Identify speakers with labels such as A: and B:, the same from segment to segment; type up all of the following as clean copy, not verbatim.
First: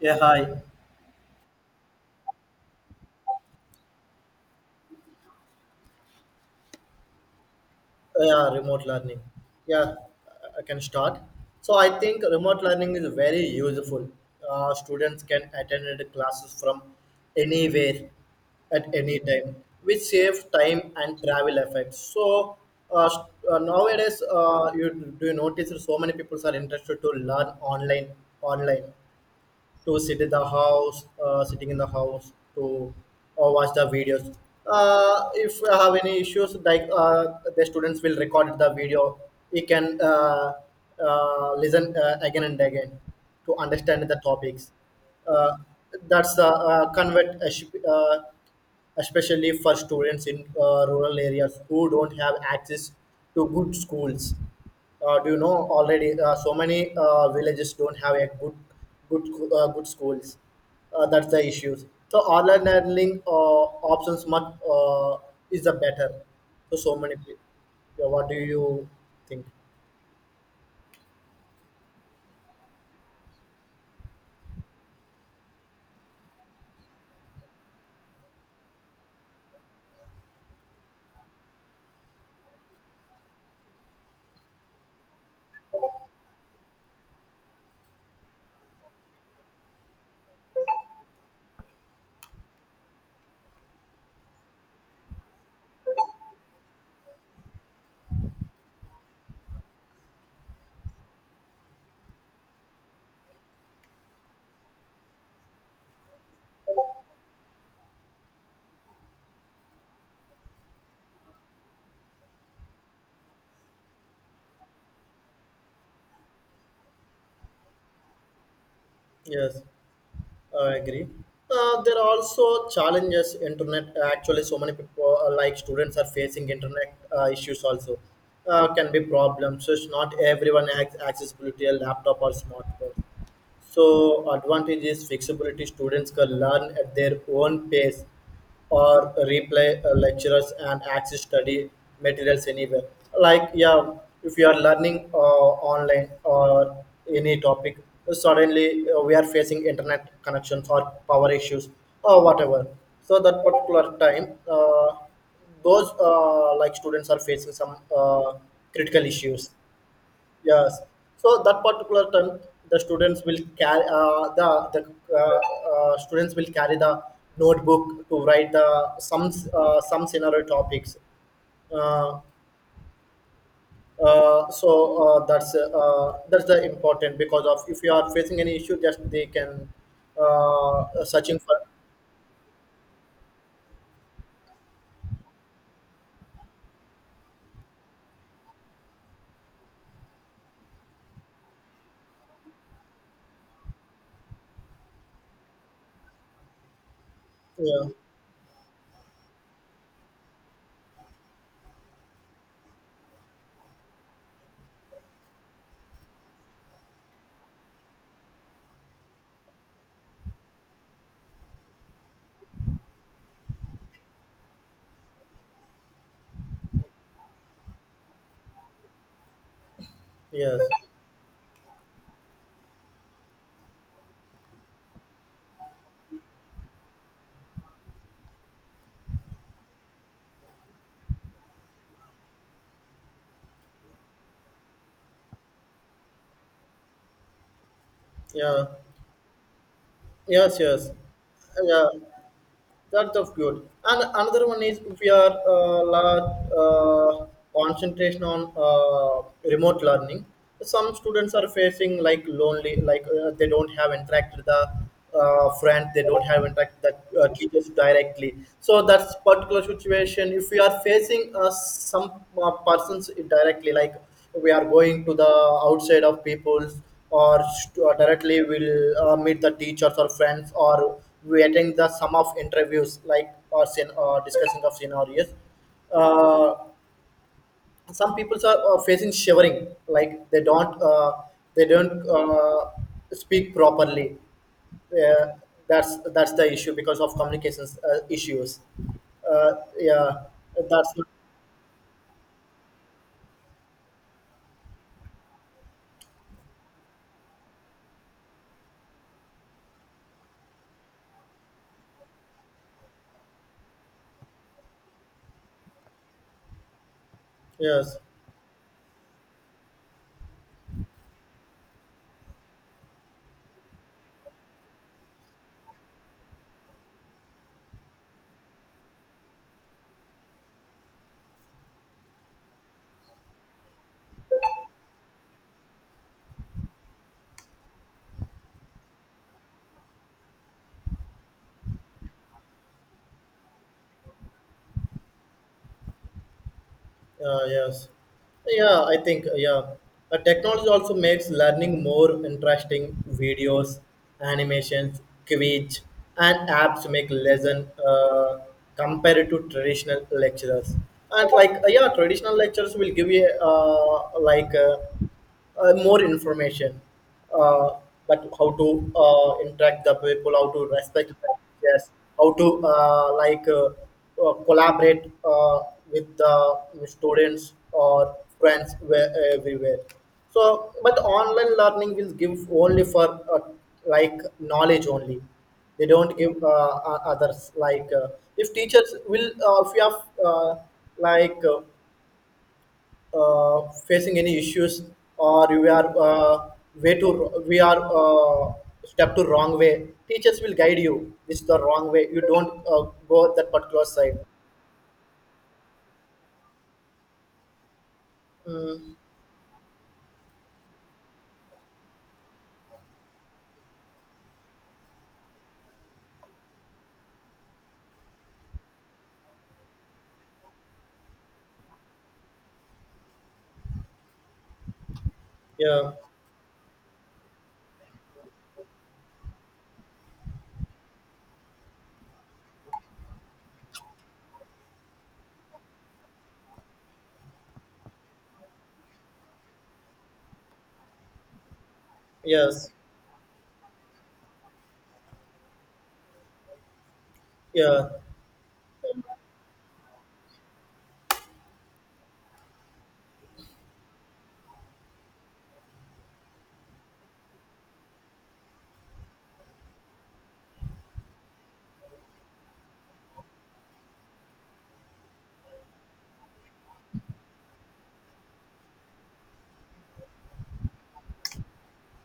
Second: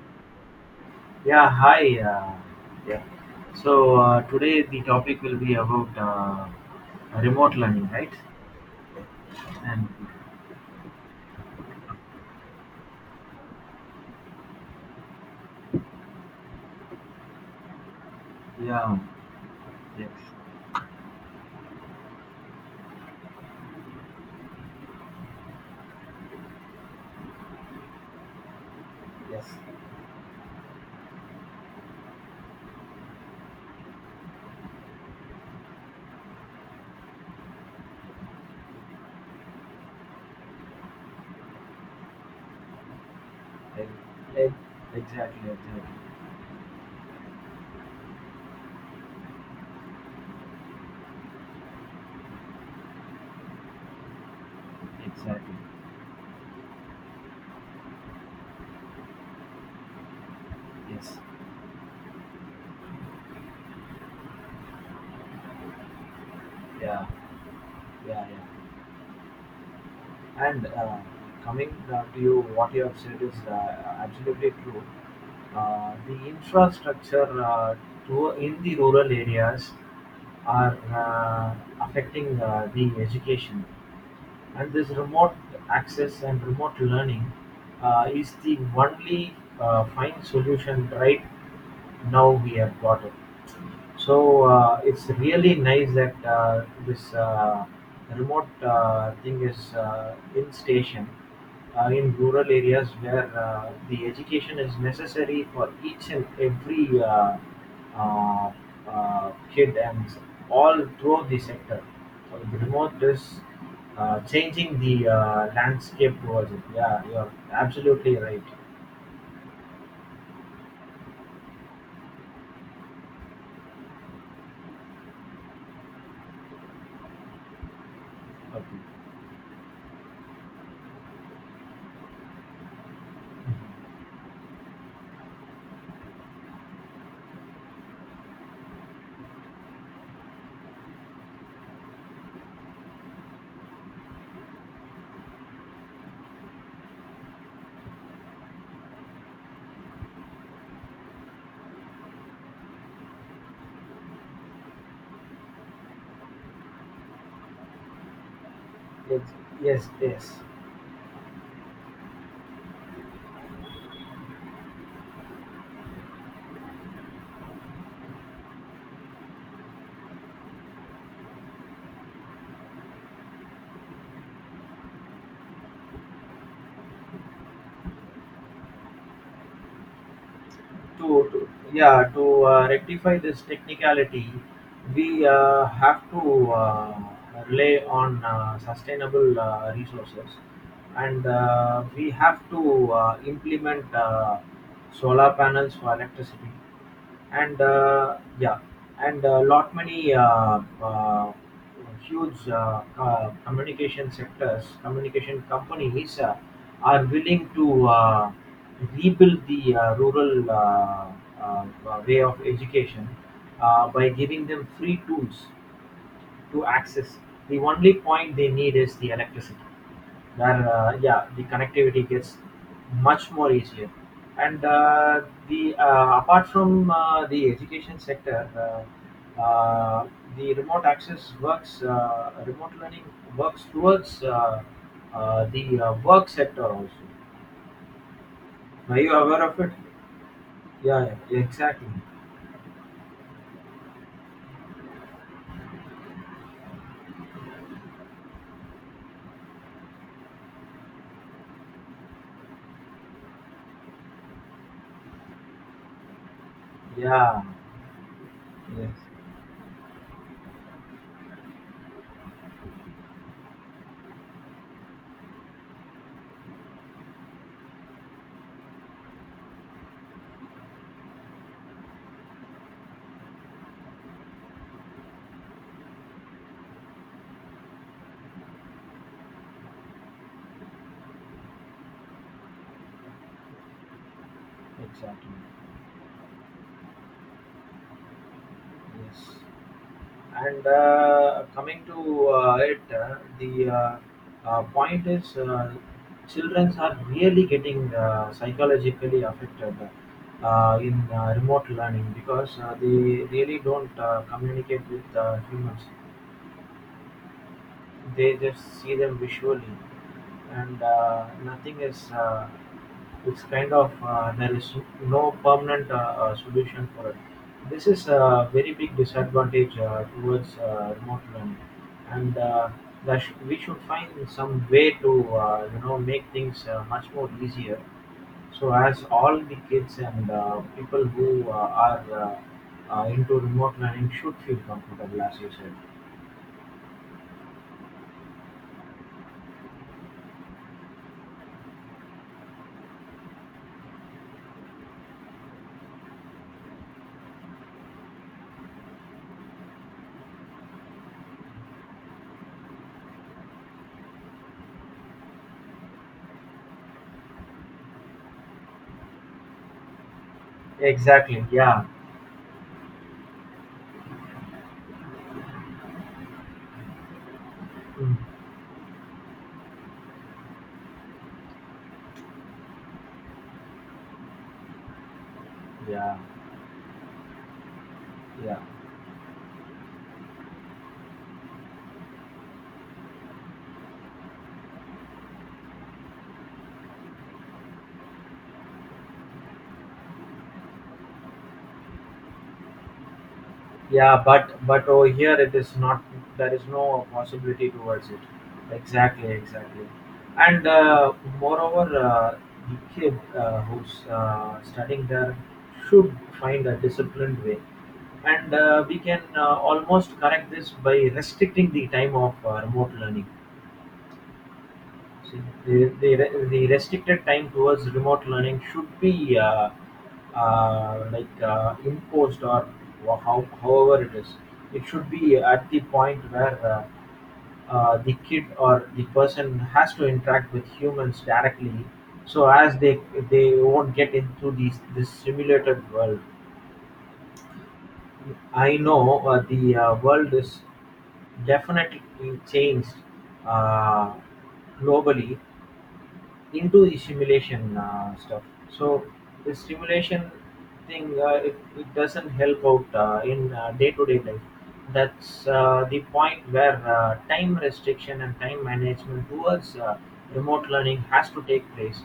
A: Yeah, hi. Oh,
B: Yeah, hi. Yeah. So today the topic will be about remote learning, right?
A: yeah, remote learning.
B: And
A: Yeah, I can start. So I think remote learning is very useful. Students can attend the classes from anywhere at
B: yeah,
A: any time, which
B: yes,
A: saves time and travel effects. So uh, s- nowadays, you do you notice that so many people are interested to learn online
B: yes,
A: to sit in the house, sitting in the house to or watch the videos. If you have any issues, like the students will record the video, we can listen again and again to
B: e-
A: understand the
B: e-
A: topics.
B: exactly,
A: Uh,
B: exactly,
A: that's the convert especially for students in rural areas who don't have access to good schools. Do you
B: exactly.
A: know already? So many villages don't have a good schools.
B: Yes,
A: That's the issue. So online learning options much is the better. So
B: yeah,
A: many people. Yeah,
B: yeah,
A: what do
B: yeah.
A: you think?
B: And coming to you, what you have said is absolutely true. The infrastructure to in the rural areas are affecting the education. And this remote access and remote learning is the only fine solution right now we have got it. So it's really nice that this remote thing is in station in rural areas where the education is necessary for each and every uh, kid and all throughout the sector. So the remote is changing the landscape towards it. Yeah, you're absolutely right.
A: Yes. I agree. There are also challenges. Internet actually, so many people like students are facing internet issues also can be
B: Okay.
A: problems. So it's not everyone has accessibility a laptop or smartphone. So advantage is flexibility. Students can learn at their own pace or replay lectures and access study materials anywhere. Like, yeah, if you are learning online or any topic, suddenly we are facing internet connections or power issues or whatever. So that particular time, those like students are facing some critical
B: Yes,
A: issues.
B: yes, yes.
A: Yes. So that particular time, the students will carry the notebook to write the some scenario topics. Uh, that's the important because of if you are facing any issue, just they can
B: To,
A: searching for.
B: yeah, to rectify this technicality, we have to rely on sustainable resources, and we have to implement solar panels for electricity, and
A: Yeah,
B: yeah, and a lot many huge communication sectors communication companies are willing to rebuild the rural uh, way of education by giving them free tools to access. The only point they need is the electricity,
A: yes,
B: where, yeah, the connectivity gets much more easier. And the apart from the education sector, the remote access works, remote learning works towards the work sector also.
A: yeah,
B: Are you aware of it?
A: yes, yes,
B: Yeah, yeah,
A: yeah.
B: exactly.
A: That's of good. And another one is if we are large uh, concentration on remote learning, some students are facing like lonely, like they don't have interact with the friend, they don't have interact with the
B: Yeah,
A: teachers directly. So
B: yes,
A: that's particular situation. If we are facing some persons directly, like we are going to the outside of people's, or directly will meet the teachers or friends, or we attend the some of interviews like, or discussing of scenarios. uh, some people are facing shivering, like they don't speak properly. uh,
B: exactly.
A: that's the issue because of communications issues.
B: Yes.
A: uh, yeah,
B: And
A: that's
B: coming to it, the point is, children are really getting psychologically affected in remote learning, because they really don't communicate with humans.
A: yes.
B: They just see them visually, and nothing is. It's kind of there is no permanent solution for it. This is a very big disadvantage towards remote learning, and we should find some way to make things much more easier, so as all the kids and people who are into remote learning should feel comfortable, as you said.
A: Yes. Yeah, I think, yeah. Technology also makes learning more interesting. Videos, animations, quiz, and apps make lesson compared to traditional lecturers. And like, yeah, traditional lectures will give you like more information, uh, but how to interact the people, how to respect them,
B: Exactly. Yeah.
A: yes, how to collaborate with the students or friends where, everywhere. So, but online learning will give only for uh, like knowledge only. They
B: Yeah,
A: don't give others like, if
B: yeah,
A: teachers will if you have like. Facing any issues or we are way too we are step to wrong way, teachers will guide you, this is the wrong way, you don't go that particular side.
B: yeah. But over here it is not. There is no possibility towards it.
A: Mm,
B: Exactly, exactly. And moreover, the kid who's studying there should find a disciplined way, and we can almost correct this by restricting the time of remote learning. The
A: yeah,
B: the re- the restricted time towards remote learning should be like imposed, or however it is. It should be at the point where the kid or the person has to interact with humans directly, so
A: yes,
B: as they won't get into these this simulated world.
A: yeah.
B: I know the world is definitely changed uh, globally into the simulation stuff. So the simulation thing, it doesn't help out in day-to-day life. That's the point where time restriction and time management towards remote learning has to take place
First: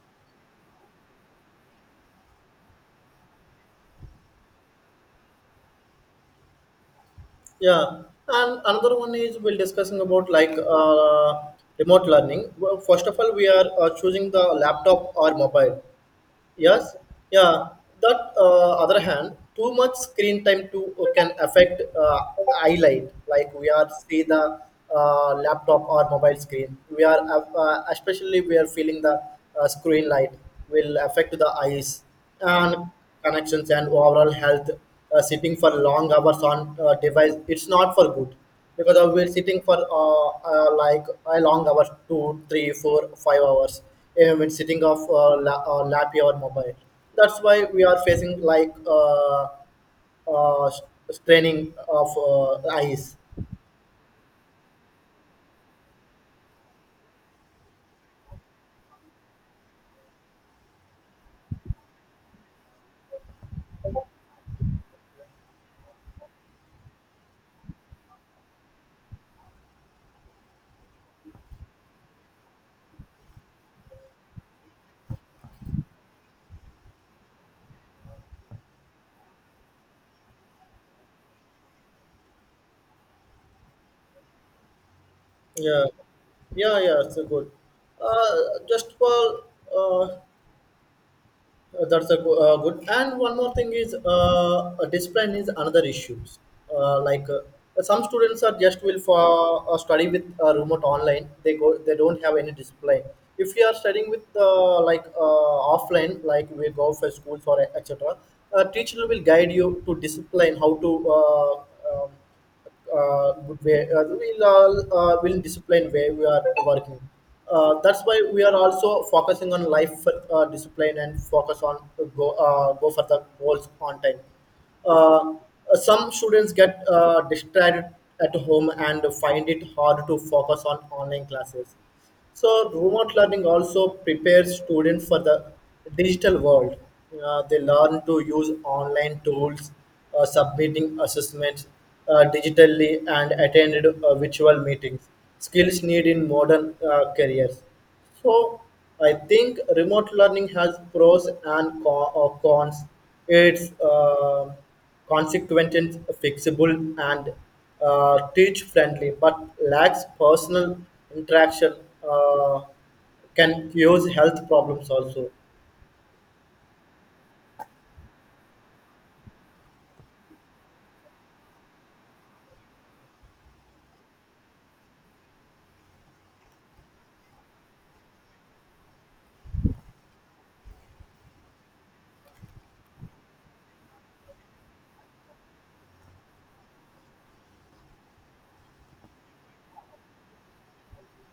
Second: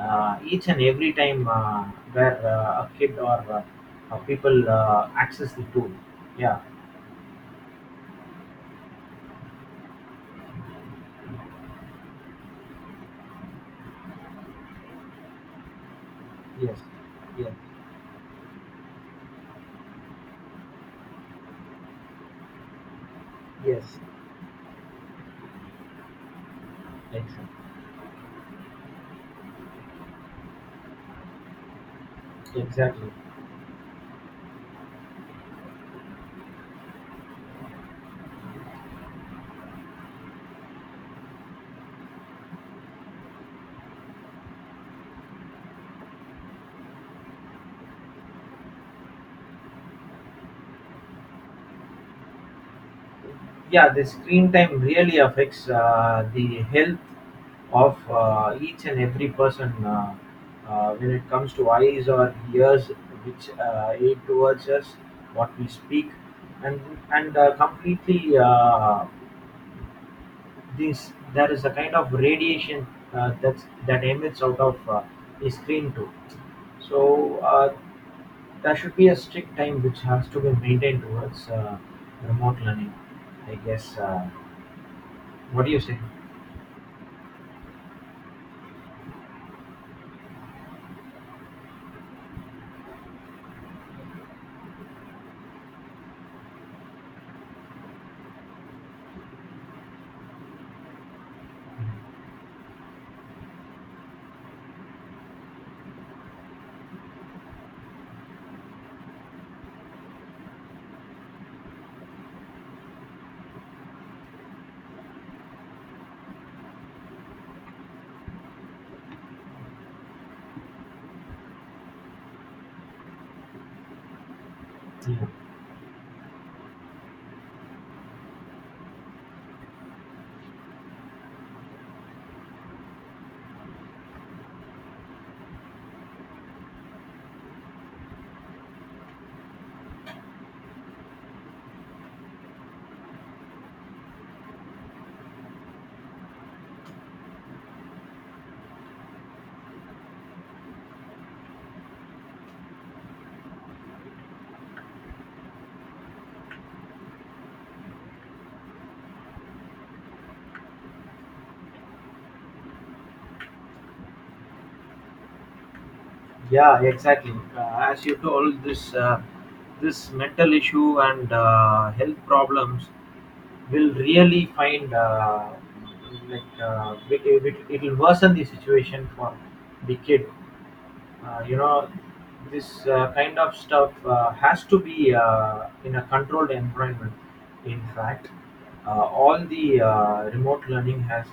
B: each and every time where a kid or people access the tool. Yeah.
A: Yeah, and another one is we'll discussing about like remote learning. Well, first of all we are choosing the laptop or mobile.
B: Yes.
A: Yes,
B: Yes.
A: yeah. That other hand, too much screen time too can affect eye light. Like we are
B: Yes.
A: see the laptop or mobile screen. We are
B: Exactly.
A: Especially we are feeling the screen light will affect the eyes and
B: Exactly.
A: connections and overall health. Sitting for long hours on device, it's not for good because of we're sitting for like a long hours, two, three, four, 5 hours. And when sitting off lap or mobile, that's why we are facing like uh, s- straining of eyes.
B: Yeah, the screen time really affects the health of each and every person when it comes to eyes or ears, which aid towards us what we speak, and completely, this there is a kind of radiation that emits out of the screen too. So there should be a strict time which has to be maintained towards remote learning. I guess what do you
A: Yeah,
B: say?
A: yeah, yeah. It's a good. Uh, just for, uh, that's a good. And one more thing is, discipline is another issue. Like some students are just will for study with remote online. They go, they don't have any discipline. If we are studying with like offline, like we go for schools or etc., teacher will guide you to discipline how to um, good way. We'll all will discipline way we are working. That's why we are also focusing on life discipline and focus on go for the goals on time.
B: Yeah.
A: Uh, some students get distracted at home and find it hard to focus on online classes. So remote learning also prepares students for the digital world. They learn to use online tools, submitting assessments digitally, and attended virtual meetings. Skills need in modern careers. So I think remote learning has pros and cons. It's consequent and fixable and teach friendly, but lacks personal interaction. Uh, can cause health problems also.
B: Yeah, exactly. As you told, this mental issue and health problems will really find, like, it'll worsen the situation for the kid. Uh, you know, this kind of stuff has to be in a controlled environment. In fact, all the remote learning has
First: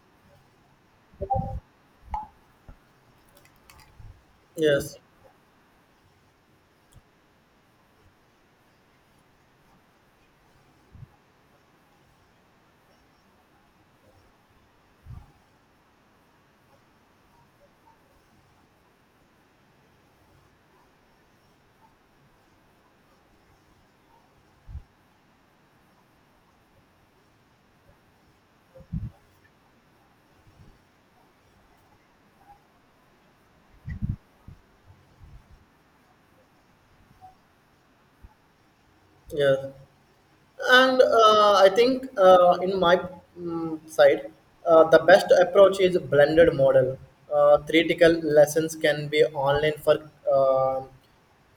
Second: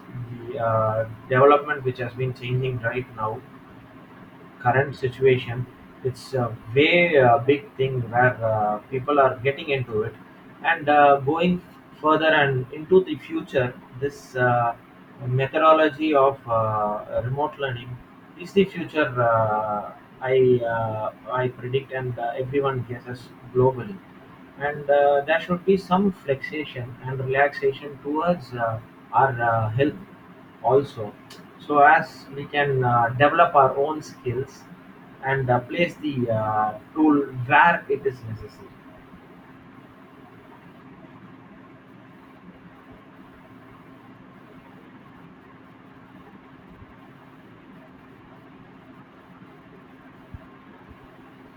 B: the development which has been changing right now. Current
A: Yes,
B: situation, it's a way big thing where people are getting into it and going further and into the future. This methodology of remote learning is the future, i uh, I predict, and everyone guesses globally, and there should be some flexion and relaxation towards our health also, so as we can develop our own skills and place the tool where it is necessary.
A: yes. And I think in my side, the best approach is blended model. Theoretical lessons can be online for uh,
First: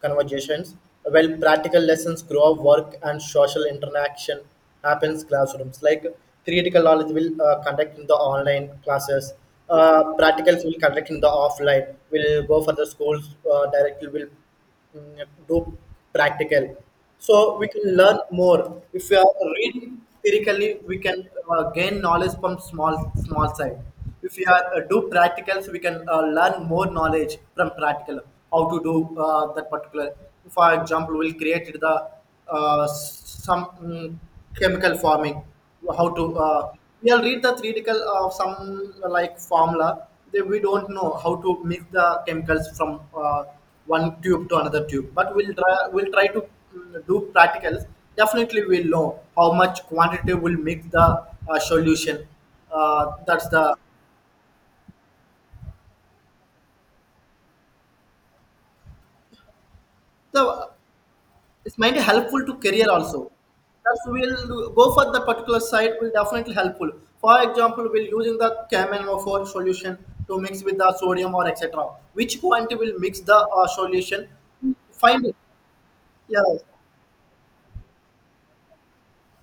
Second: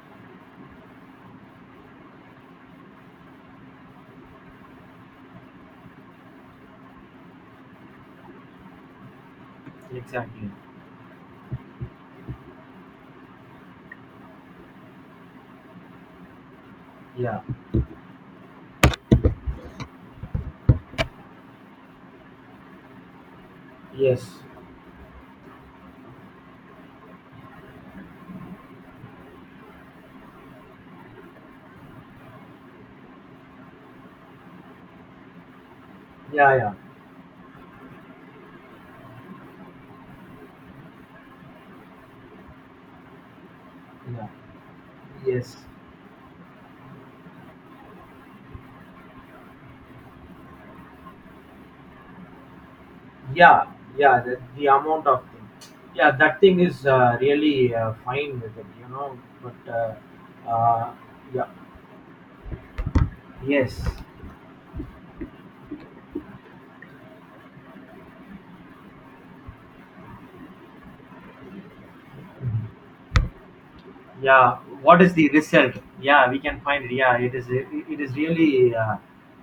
A: conversations, while practical lessons grow work and social interaction happens classrooms. Like theoretical knowledge will conduct in the online classes,
B: Exactly.
A: practicals will conduct in the offline. Will go for the schools directly. Will do practical.
B: Yeah.
A: So we can learn more. If we are reading theoretically, we can gain knowledge from small side.
B: Yes.
A: If we are do practicals, we can learn more knowledge from practical. How to do that particular. For example, we'll create the some chemical forming. How to,
B: Yeah. Yeah.
A: we'll read the theoretical of some like formula. Then we don't know how to mix the chemicals from. One
B: Yeah.
A: tube to another tube, but we'll
B: Yes.
A: try we'll try to do practicals. Definitely we'll know how much quantity will make the solution. That's
B: Yeah. Yeah. The amount of thing. Yeah, that thing is really fine with it. But
A: the
B: yeah.
A: It's might be helpful to career also.
B: Yes.
A: That's, we'll go for the particular site will definitely helpful. For example, we'll using the kmno solution to mix with the sodium or etc., which quantity will mix the solution.
B: Yeah, what is
A: Find
B: the
A: it.
B: result? Yeah, we
A: Yes.
B: can find it. Yeah, it is really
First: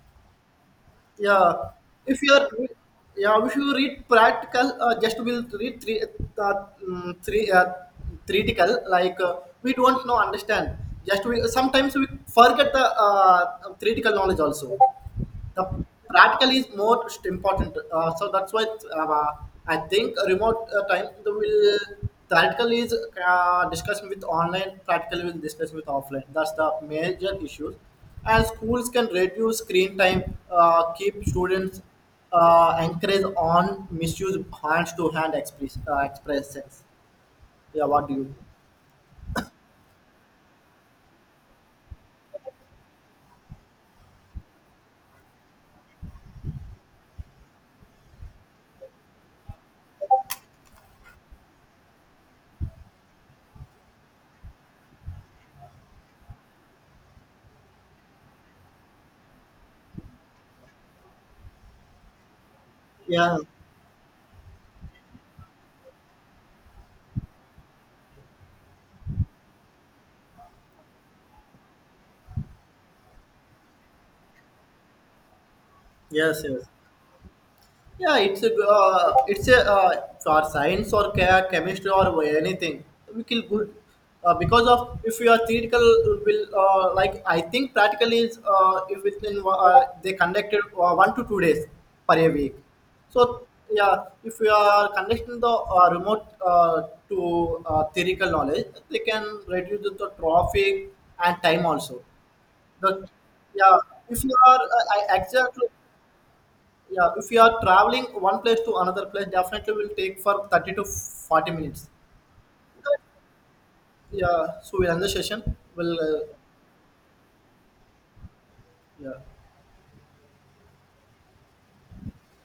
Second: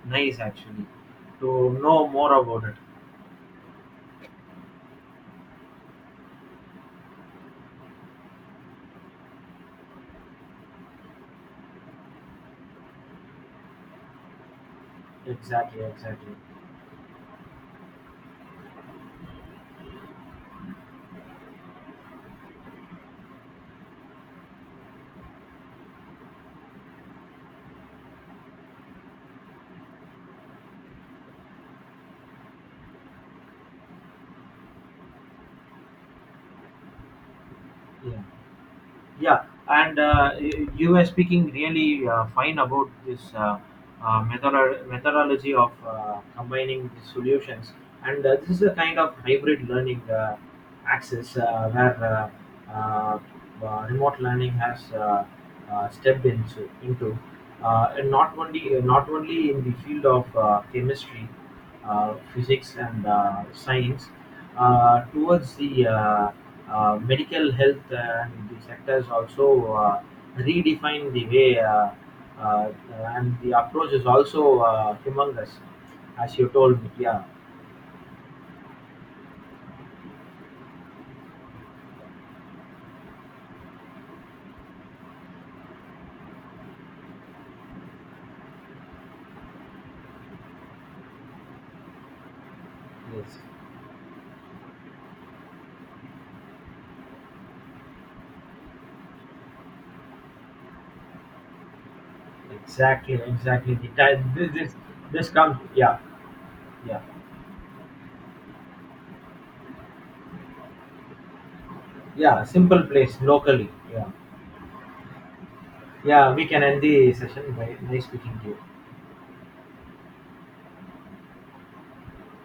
B: nice, actually,
A: Yeah,
B: to know
A: if
B: more
A: you are,
B: about it.
A: yeah, if you read practical, just will read three, uh, three, theoretical. Like we don't know, understand. Just we sometimes we forget the theoretical knowledge also. The
B: Exactly, exactly.
A: practical is more important. So that's why uh, I think remote time the will theoretical is discussion with online, practical will discuss with offline. That's the major issues. And schools can reduce screen time, keep students encourage on misuse hands to hand express expressions. Yeah, what do
B: Yeah.
A: you?
B: Yeah, and you were speaking really fine about this, methodology of combining the solutions, and this is a kind of hybrid learning access, where uh, remote learning has stepped into and not only in the field of chemistry, physics, and
A: Yeah.
B: science, towards the medical health and the sectors also, uh, redefine the way, uh, and the approach is also humongous, as
A: Yes.
B: you
A: Yes.
B: told me. Yeah.
A: Yeah, it's a for science or chemistry or anything. We feel good because of if you are theoretical will like I think practical is if within they conducted 1 to 2 days per a week.
B: Yes.
A: So yeah, if you are conducting the remote to theoretical knowledge, they can reduce the traffic and time also. The
B: Exactly, exactly.
A: Yeah,
B: The type,
A: if you
B: this
A: are
B: this,
A: I-
B: this comes.
A: exactly.
B: Yeah, yeah,
A: Yeah, if you are traveling one place to another place, definitely will take for 30 to 40 minutes.
B: yeah. Simple place locally. Yeah,
A: Yeah, so we'll end the session. We'll,
B: yeah, we can end the session by nice speaking to you.
A: yeah.